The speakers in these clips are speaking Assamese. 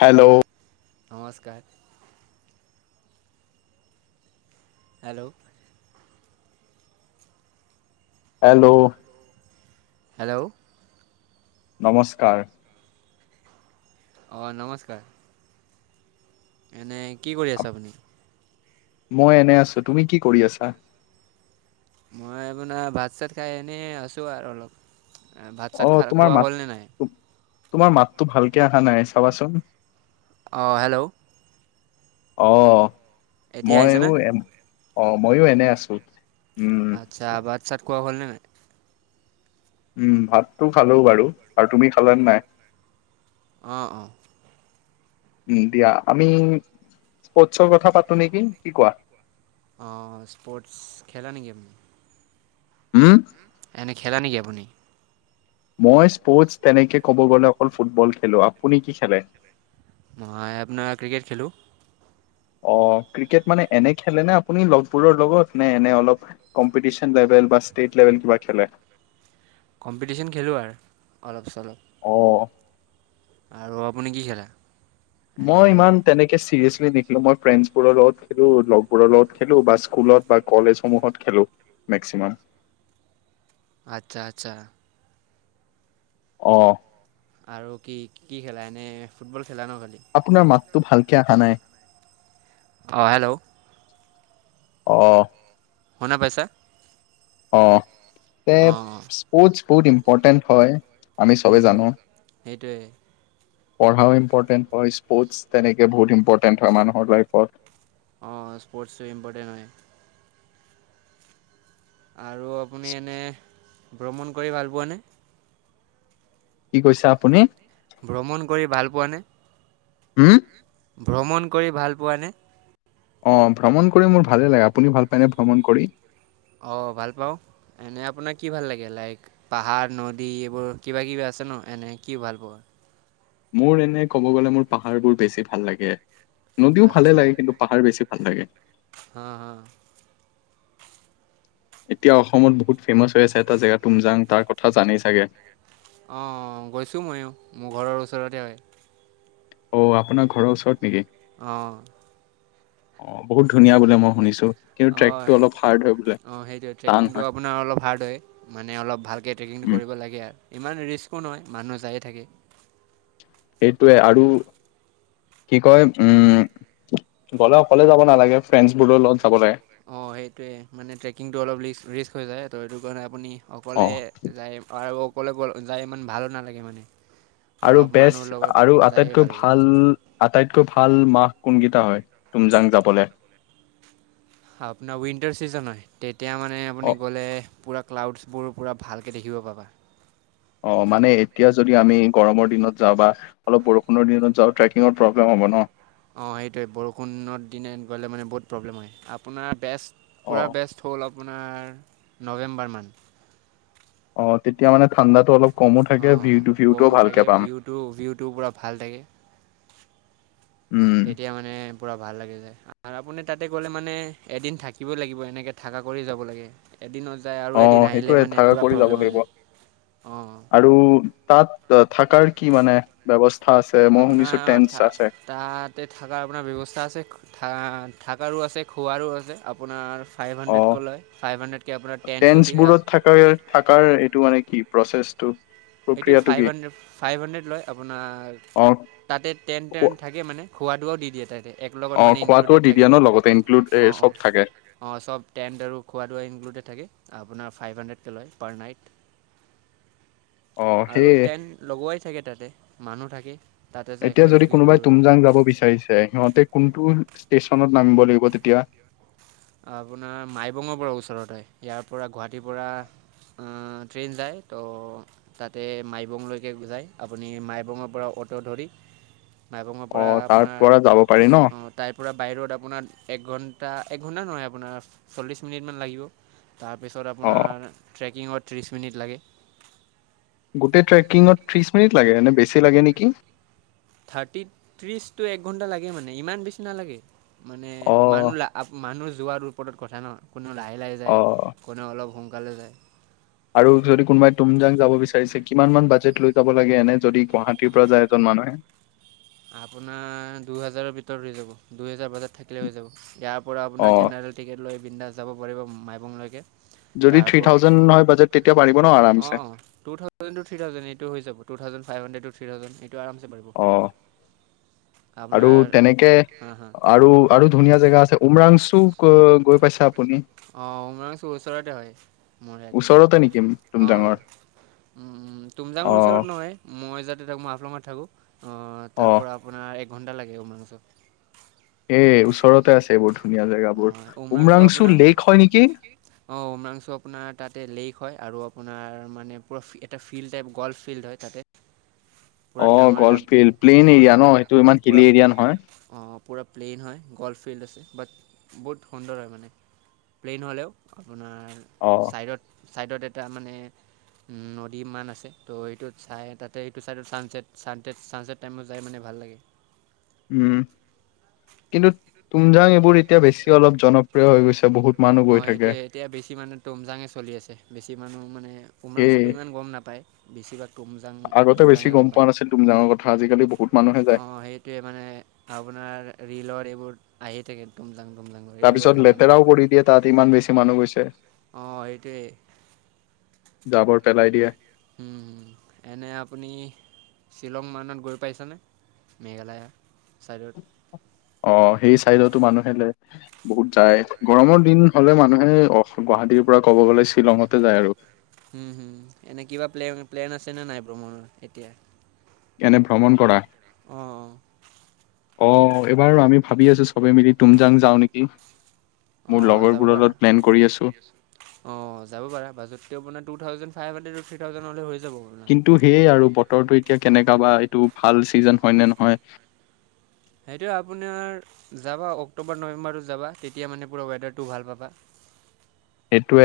হেল্ল' নমস্কাৰ। হেল্ল'। হেল্ল'। হেল্ল'। নমস্কাৰ। অ নমস্কাৰ। এনে কি কৰি আছে আপ- আপুনি? মই এনে আছো। তুমি কি কৰি আছা? মই আপোনাৰ এনে ভাত -চাত খাই এনে আছো আৰু অলপ ভাত অ চাত খা তোমাৰ খোৱা মাত হ'লনে নাই? তোমাৰ মাতটো ভালকে অহা নাই চাবাচোন অঁ হেল্ল' অ এতিয়া মইও আহিছেনে এ অ ময়ো এনে আছো উম আচ্ছা ভাত চাট খোৱা হ নে নাই? উম ভাতটো খালো বাৰু আৰু তুমি খালে নাই? অঁ অঁ উ দিয়া আমি স্পৰ্টছৰ কথা পাতো নেকি কি কোৱা অ স্পৰ্টছ খেলা নেকি আপুনি উম এনে খেলা নেকি আপুনি মই স্পৰ্টছ তেনেকে ক'ব গ'লে অকল ফুটবল খেলোঁ। আপুনি কি খেলে? মই আপোনাৰ ক্ৰিকেট খেলো। অ ক্ৰিকেট মানে এনে খেলে নে আপুনি লগবোৰৰ লগত নে এনে অলপ কম্পিটিচন লে ভেল বা ষ্টেট লেভেল কিবা খেলে? কম্পিটিচন খেলো আৰু অলপ চলপ অঁ। আৰু আপুনি কি খেলে? মই ইমান তেনেকে চিৰিয়াছ লি নেখেলো। মই ফ্ৰেণ্ডছবোৰৰ লগত খেলো, লগবোৰৰ লগত খেলো বা স্কুলত বা কলেজসমূহত খেলো। মেক্সিমাম। আচ্ছা আচ্ছা। অহ আৰু কি কি খেলা এনেই ফুটবল খেলে ন খালি? আপোনাৰ মাতটো ভালকে অহা নাই। অ হেল্ল'! আহ। শুনা পাইচা? অ তে অঁ স্পৰ্টছ বহুত ইম্পৰ্টেণ্ট হয়, আমি হুম চবেই হুম জানো। সেইটোৱে। পঢ়াও ইম্পৰ্টেণ্ট হয়, স্পৰ্টছ তেনেকে বহুত ইম্পৰ্টেণ্ট হয় মানুহৰ লাইফত। অঁ স্পৰ্টছটো ইম্পৰ্টেণ্ট হয়। আৰু আপুনি এনে ভ্ৰমণ কৰি ভাল পোৱানে? কি কৈছা আপুনি? ভ্ৰমণ কৰি ভাল পোৱা নে? হম? ভ্ৰমণ কৰি ভাল পোৱা নে? অ ভ্ৰমণ কৰি মোৰ ভালে লাগে। আপুনি ভাল পায়নে ভ্ৰমণ কৰি? অ ভাল পাওঁ। এনে আপোনাক কি ভাল লাগে লাইক পাহাৰ নদী এইবোৰ কিবা কিবি আ ছে ন এনেই কি ভাল পোৱা? মোৰ এনে কব গ'লে মোৰ পাহাৰবোৰ বেছি ভাল লাগে। নদীও ভালে আচ্ছা লাগে কিন্তু পাহাৰ বেছি ভাল লাগে। হাঁ হাঁ এতিয়া অসমত বহুত ফেমাচ হৈ আছে এটা জেগা তুমজাং তাৰ কথা জানেই চাগে? অ গৈছো ময়ো মোৰ ঘৰৰ ওচৰতে হয়। অ আপোনাৰ ঘৰৰ ওচৰত নেকি? আহ। অ বহুত ধুনীয়া বোলে মই শুনিছো, কিন্তু ট্ৰেকটো অলপ হাৰ্ড হয়। বোলে অ সেইটোৱে, টান ট্ৰেকিংটো হয় আপোনাৰ অলপ হাৰ্ড হয় মানে অলপ ভালকে ট্ৰেকিংটো উম কৰিব লাগে। ইমান ৰিস্কো নহয় মানুহ যায়ে থাকে। সেইটোৱে। আৰু কি কয় উম, গ'লে অকলে যাব নালাগে ফ্ৰেণ্ডছ বোৰৰ লগত যাব লাগে। অ সেইটোৱে, মানে ট্ৰেকিংটো অলপ ৰিস্ক হৈ যায় ত' সেইটো কাৰণে আপুনি অ অকলে যায় আৰু অকলে যায় ইমান ভালো নালাগে মানে। আৰু অলপ মানুহৰ বেষ্ট লগত আৰু যায়েই আটাইতকৈ লাগে। ভাল আটাইত কৈ ভাল মাহ কোনকেইটা হয় তুমজাং যাবলে? আপোনাৰ উইন্টাৰ চিজন হয় তেতিয়া মানে অ আপুনি গ'লে পুৰা ক্লাউডছবোৰ পুৰা ভালকে দেখিব পাবা। অ মানে এতিয়া যদি আমি গৰমৰ দিনত যাওঁ বা অলপ বৰষুণৰ দিনত যাওঁ ট্ৰেকিঙৰ প্ৰব্লেম হব ন? অ সেইটোৱে বৰষুণৰ দিনত গ'লে মানে বহুত প্ৰব্লেম হয়। আপোনাৰ বেষ্ট অ পূৰা বেষ্ট হ'ল আপোনাৰ নৱেম্বৰমান। অ তেতিয়া মানে ঠাণ্ডাতটো অলপ। কমো থাকে অঁ অঁ ভিউটো ভিউটোও কমো ভালকে থাকে পাম ভিউটো ভিউটো পুৰা ভাল থাকে। উম তেতিয়া মানে পুৰা ভাল লাগি যায়। আৰু আপুনি তাতে গ'লে মানে এদিন থাকিবই লাগিব এনেকে থাককা কৰি যাব লাগে এদিন। যায় আৰু অ আহিলে সেইটোয়ে মানে থাকা পূৰা কৰি যাব প্ৰব্লেম হৈ লাগিব যায় অঁ আৰু তাত। থাকাৰ কি মানে ব্যৱস্থা। আছে মই শুনিছো টেন্ট আপোনাৰ থ আছে তাতে থকাৰ আপোনাৰ ব্যৱস্থা আছে। থকাৰো আছে খোৱাৰো আছে আপোনাৰ। ফাইভ অ হাণ্ড্ৰেডকৈ লয় ফাইভ হাণ্ড্ৰেডকৈ আপোনাৰ টেণ্টটো দিয়ে টেন্বোৰত থ থাককাৰ এইটো মানে কি প্ৰচেছ। এইটো ফাইভ হাণ্ড্ৰেড ফাইভ হাণ্ড্ৰেড লয় আপোনাৰ। অ তাতে টেণ্ট টেণ্ খোৱা থাকোনে খোৱাাদোৱা দি। দিয়ে তাতে অ খোৱাাতটোও দি দিয়া ন লগতে এ। ইনক্লুড অ অ চব থাকে অ চব টেন্ট আৰু খোৱাৱা ইনক্ডেড থাকে। আপোনাৰ ফাইভ হাণ্ড্ৰেডকৈ লয় পাৰ নাইট। অ আৰু সেয়ে টেন লগোৱাই থাকে তাতে মানুহ থাকে। তাতে যাই এতিয়া খালি যদি বুকিংটো কোনোবাই কৰিব লাগে তুমজাং যাব বিচাৰিছে সিহঁতে কোনটো। ষ্টেচনত নামিব লাগিব তেতিয়া। আপোনাৰ মাইবঙৰ পৰা ওচৰতে ইয়াৰ পৰা গুৱাহাটীৰ পৰা। ট্ৰেইন যায় ত' তাতে মাইবংলৈকে যায় আপুনি মাইবঙৰ পৰা। অতৰ ধৰি। [unintelligible] মাইবঙৰ অ পৰা তাৰ আপোনাৰ পৰা যাব পাৰি ন অঁ তাইৰ পৰা বাহিৰত আপোনাৰ একঘণ্টা এক। খুন্দা নহয় আপোনাৰ চল্লিছ মিনিটমান লাগিব তাৰপিছত অ আপোনাৰ ট্ৰেকিঙত। ত্ৰিছ মিনিট লাগে। গোটেই ট্ৰেকিঙত ত্ৰিশ মিনিট লাগে বেছি লাগে নেকি। থাৰ্টি ত্ৰিশ টু এক ঘণ্টা লাগে মানে ইমান বেছি নালাগে। মানে অ মানুহ মানুহ যোৱাৰ ওপৰত কথা ন কোনেও লাহে লাহে অ যায় কোনেও অলপ। সোনকালে যায়। আৰু যদি কোনোবাই তুমজাং যাব বিচাৰিছে কিমান মান বাজেট লৈ যাব লাগে এনে যদি গুৱাহাটীৰ পৰা যায় এজন মানুহে। [unintelligible] আপোনাৰ দুহেজাৰৰ ভিতৰত হৈ যাব দুহেজাৰ বজাত। থাকিলে হৈ যাব ইয়াৰ পৰা অ আপোনাৰ জেনেৰেল টিকেট লৈ বৃন্দা যাব পাৰিব মাইবংলৈকে। যদি থ্ৰী থাউজেণ্ড ন বাজেত। তেতিয়া পাৰিব অ টু থাউেজেন থিৰি থাউেজেনটো হৈ যাৱ ফাইহানডেত হৈযাৱ। থিৰিথাডউজেন এইটো অ আৰামছে পাৰিব। আৰু আপোনাৰ তেনেকে হা হা আৰু আৰু ধুনীয়া জেগা আছে। মৰাংচু গৈ পাইছা। অহ উমৰাংছু ওচৰতে হয় মোৰ ইয়াতে ওচৰতে নেকি অ। তুমজাঙৰ উম অ তুমজাঙৰ ওচৰত নহয় মই যাতে তাক মাফলঙাত থাকো। অ অ তাৰ পৰা আপোনাৰ একঘণ্টা লাগে উ মাংসচু। এ ওচৰতে আছে এইবোৰ ধুনীয়া জেগাবোৰ উমৰাংচু লেক। হয় নেকি কি অ উমৰাংছু আপোনাৰ তাতে। লেক হয় আৰু আপোনাৰ মানে প এটা ফিল্ড টাইপ গল্ফ ফিল্ড হয় তাতে। অ গল্পফিল্ড। অ অ পু অ পুৰা প্লেইন হয় গলফ। ফিল্ড আছে বাট বহুত সুন্দৰ হয় মানে প্লেইন হ'লেও। আপোনাৰ অ ছাইডত। চাইডত এটা মানে উ নদী মান আছে ত' এইটোত চাই তাতে এইটো। ত ছানচেট ছানচট ছানচেট টাইমত যাই মানে ভাল লাগে। উম কিন্তু তুম যা বোৰ এতিয়া বেছি অলপ জনপ্ৰিয় হৈ গৈছে বহুত মানুহ অ গৈ থাকে। সেইটোৱে ক মানুহ মানে এই উমংচুটো ইমান গম নাপায় বেছিভাগ তুমজাং আগতে বেছি তুমজাঙে গম পোৱা পায় নাছিল তুমজাঙৰ কথা আজিকালি বহুত মানুহে অ যায় সেইটোৱে মানে আপোনাৰ ৰিলৰ এইবোৰ আহি থাকে একদম দাম তাৰপিছত লেতেৰাও কৰি দিয়ে তাত ইমান বেছি মানুহ গৈছে। অ সেইটোৱে জাবৰ পেলাই দিয়ে উম হ এনে আপুনি শ্বিলং মনত গৈ পাইছেনে। মেঘালয় ছাইডত অ সেই চাইডতো মানুহে বহুত ত যায় গৰমৰ দিন হলে মানুহে অ গুৱাহাটীৰ পৰা ক'ব গ'লে শ্বিলঙতে যায় আৰু উম হম এনে কিবা প্লেন প্লেন আছে নে নাই ভ্ৰমণৰ এতিয়া এনে ভ্ৰমণ কৰা অঁ অঁ অ এইবাৰ আমি ভাবি আছো চবে মিলি তুমজাং যাও নেকি। অ মোৰ যাব লগৰবোৰৰ পাৰা লগত প্লেন কৰি আছো অ যাব পাৰা থ ফাইভ সন্দেৰ্ড থ্ৰী থাউজেণ্ড' পৰি কিন্তু সেয়ে আৰু বতৰটো এতিয়া কেনেককা বা এইটো ভাল চিজন হয় নে নহয় সেইটো আপোনাৰ যাবা অক্টোবৰ নৱেম্বৰত যাবা তেতিয়া মানে পুৰা ৱেডাৰটো ভাল পাবা। সেইটোৱে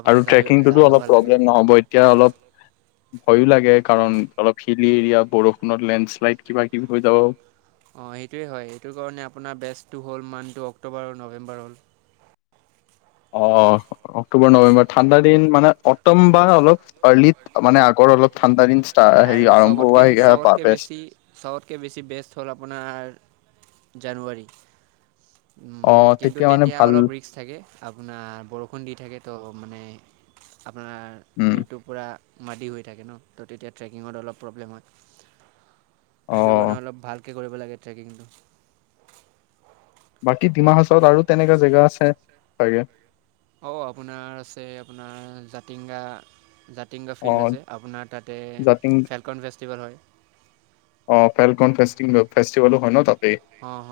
আপোনাৰ আৰু যায়ো ট্ৰেকিংটোতো যায়ো অলপ ভাল লাগিব প্ৰব্লেম নহ'ব এতিয়া অলপ ভয়ো লাগে কাৰণ অলপ হিলি এৰিয়া বৰষুণত লেণ্ডশ্লাইড কিবা কিবি হৈ যাব। অঁ সেইটোৱেই হয় সেইটো কাৰণে আপোনাৰ বেষ্টটো হ'ল মান্থটো অক্টোবৰ আৰু নৱেম্বৰ হ'ল। অ অক্টোবৰ নৱেম্বৰ ঠাণ্ডা দিন মানে অ। টম বা অলপ আৰ্লিত মানে আগত অলপ ঠাণ্ডা দিন ষ্টা হেৰি আৰু আৰম্ভ চবতকে হোৱা বা চবতকে বেষ্ট বেছি চবতকে বেছি বেষ্ট হ'ল আপোনাৰ জানুৱাৰী অ উম কিন্তু মানে তেতিয়া ভাল অলপ ৰিস থাকে আপোনাৰ বৰষুণ দি থাকে ত' মানে আপোনাৰ উম ইউটিউব পৰা মাদি হৈ থাকে ন তো তেতিয়া ট্ৰেকিঙত অলপ প্ৰব্লেম হয় অ এইটো কাৰণে অলপ ভাল কৰিব লাগে ট্ৰেকিংটো বাকী ডিমা হাচত আৰু তেনেকুৱা জেগা আছে চাগে। অ' আপোনাৰ আছে আপোনাৰ জাতিংগা টিংগা অ ফিল্ড আছে আপোনাৰ তাতে জাতিং ফেলকন ফেষ্টিভেল হয়। অ ফেলকনে ফেষ্টিভেলো হয় ন তাত। অঁ হ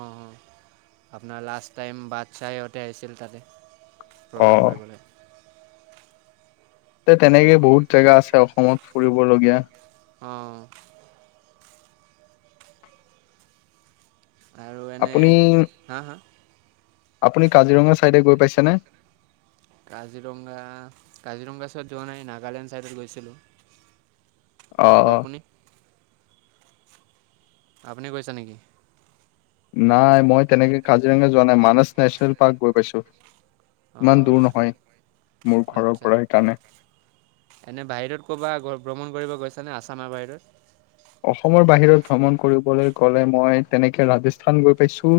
আপোনাৰ লাষ্ট টাইম বাটশাহহঁতে আহিছিল তাতে। অ প্ৰগ্ৰাম কৰিবলৈ। তে তেনেকেই বহুত জেগা আছে অসমত ফুৰিবলগীয়া। অ আৰু এনে আপুনি হা হা আপুনি কাজিৰঙাৰ ছাইডে গৈ পাইছেনে। কাজিৰঙা কাজিৰঙাৰ চাইড যোৱা নাই নাগালেণ্ড ছাইডত গৈছিলোঁ। আৰু অ' আপুনি আপুনি গৈছে নেকি? নাই মই তেনেকে কাজিৰঙা যোৱা নাই মানাস নেশ্যনেল পাৰ্ক গৈ পাইছো। ইমান দূৰ অঁ নহয় মোৰ ঘৰৰ আচ্ছা পৰা সেই কাৰণে এনে বাহিৰত ক'বাত ভ্ৰমণ কৰিব গৈছ নে আছামৰ বাহিৰত অসমৰ বাহিৰত ভ্ৰমণ কৰিবলৈ গ'লে মই তেনেকে ৰাজস্থান গৈ পাইছো।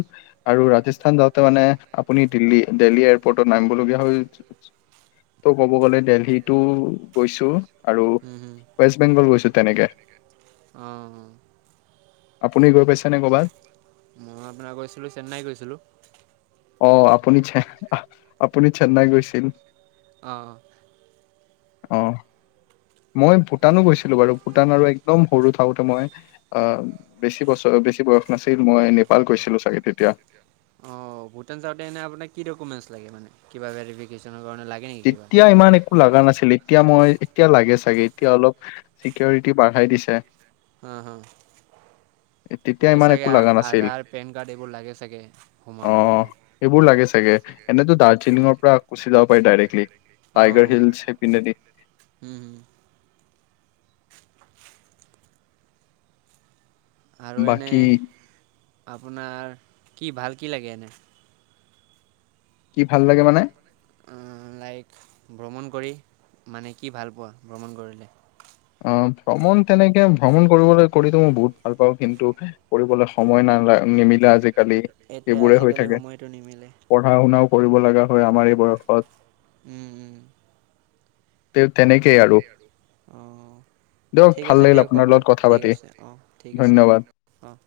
আৰু ৰাজস্থান, যাওঁতে মানে আপুনি দিল্লী, দেলহী এয়াৰপৰ্টট নামিব লগা হয়। যে। ত' ক'ব গ'লে দেলহিতো গৈছো। আৰু হুম হুম। ৱেষ্ট বেংগল গৈছো তেনেকে অ আপুনি গৈ পাইছে নে ক'বাত? মই আপোনাৰ গৈছিলো চেন্নাই গৈছিলো। অ আপুনি চেহ আপুনি চেন্নাই, গৈছিল। অ অ মই ভূটানো গৈছিলো বাৰু ভূটান, আৰু একদম সৰু থাকোতে মই অ বেছি বছৰ- বেছি বয়স নাছিল মই নেপাল গৈছিলো চাগে তেতিয়া অ ভূটান চাওঁতে এনে আপোনাক কি ডকোমেণ্ট লাগে মানো কিবা ভেৰিবিকেশ্যন- তেতিয়া ইমান একো লগা নাছিল এতিয়া মই এতিয়া লাগে চাগে এতিয়া অলপ চিকিৰটি বাঢ়াই দিছে। হম হম। তেতিয়া এতিয়া ইমান চাগে একো লগা নাছিল আধাৰ পেন কাৰ্ড এইবোৰ লাগে চাগে অ সোমাব কাৰণে সেইবোৰ লাগে এনেটো দাৰ্জিলিঙৰ পৰা গুচি যাব পাৰে ডাইৰেক্ট অঁ টাইগাৰ হিলছ সেইপিনেদি- হুম হুম। আৰু এনে বাকী আপোনাৰ কি ভাল কি লাগে এনে কি ভাল লাগে মানে লাইক ভ্ৰমণ কৰি মানে কি ভাল পোৱা ভ্ৰমণ কৰিলে। অ ভ্ৰমণ তেনেকে ভ্ৰমণ কৰিবলৈ কৰিতো মই বহুত ভাল পাওঁ কিন্তু কৰিবলৈ সময় ন নিমিলে। আজিকালি এইটোৱে এইবোৰে হৈ আজিকালি থাকে সময়টো নিমিলে পঢ়া শুনাও কৰিব লগা হয় আমাৰ বয়সত উম! উম! তে তেনেকেই আৰু অঁ দিয়ক ঠিক ভাল আছে লাগিল দিয়ক আপোনাৰ খবৰ লগত কথা ঠিক পাতি আছে অ ঠিক আছে দিয় ধন্যবাদ অ-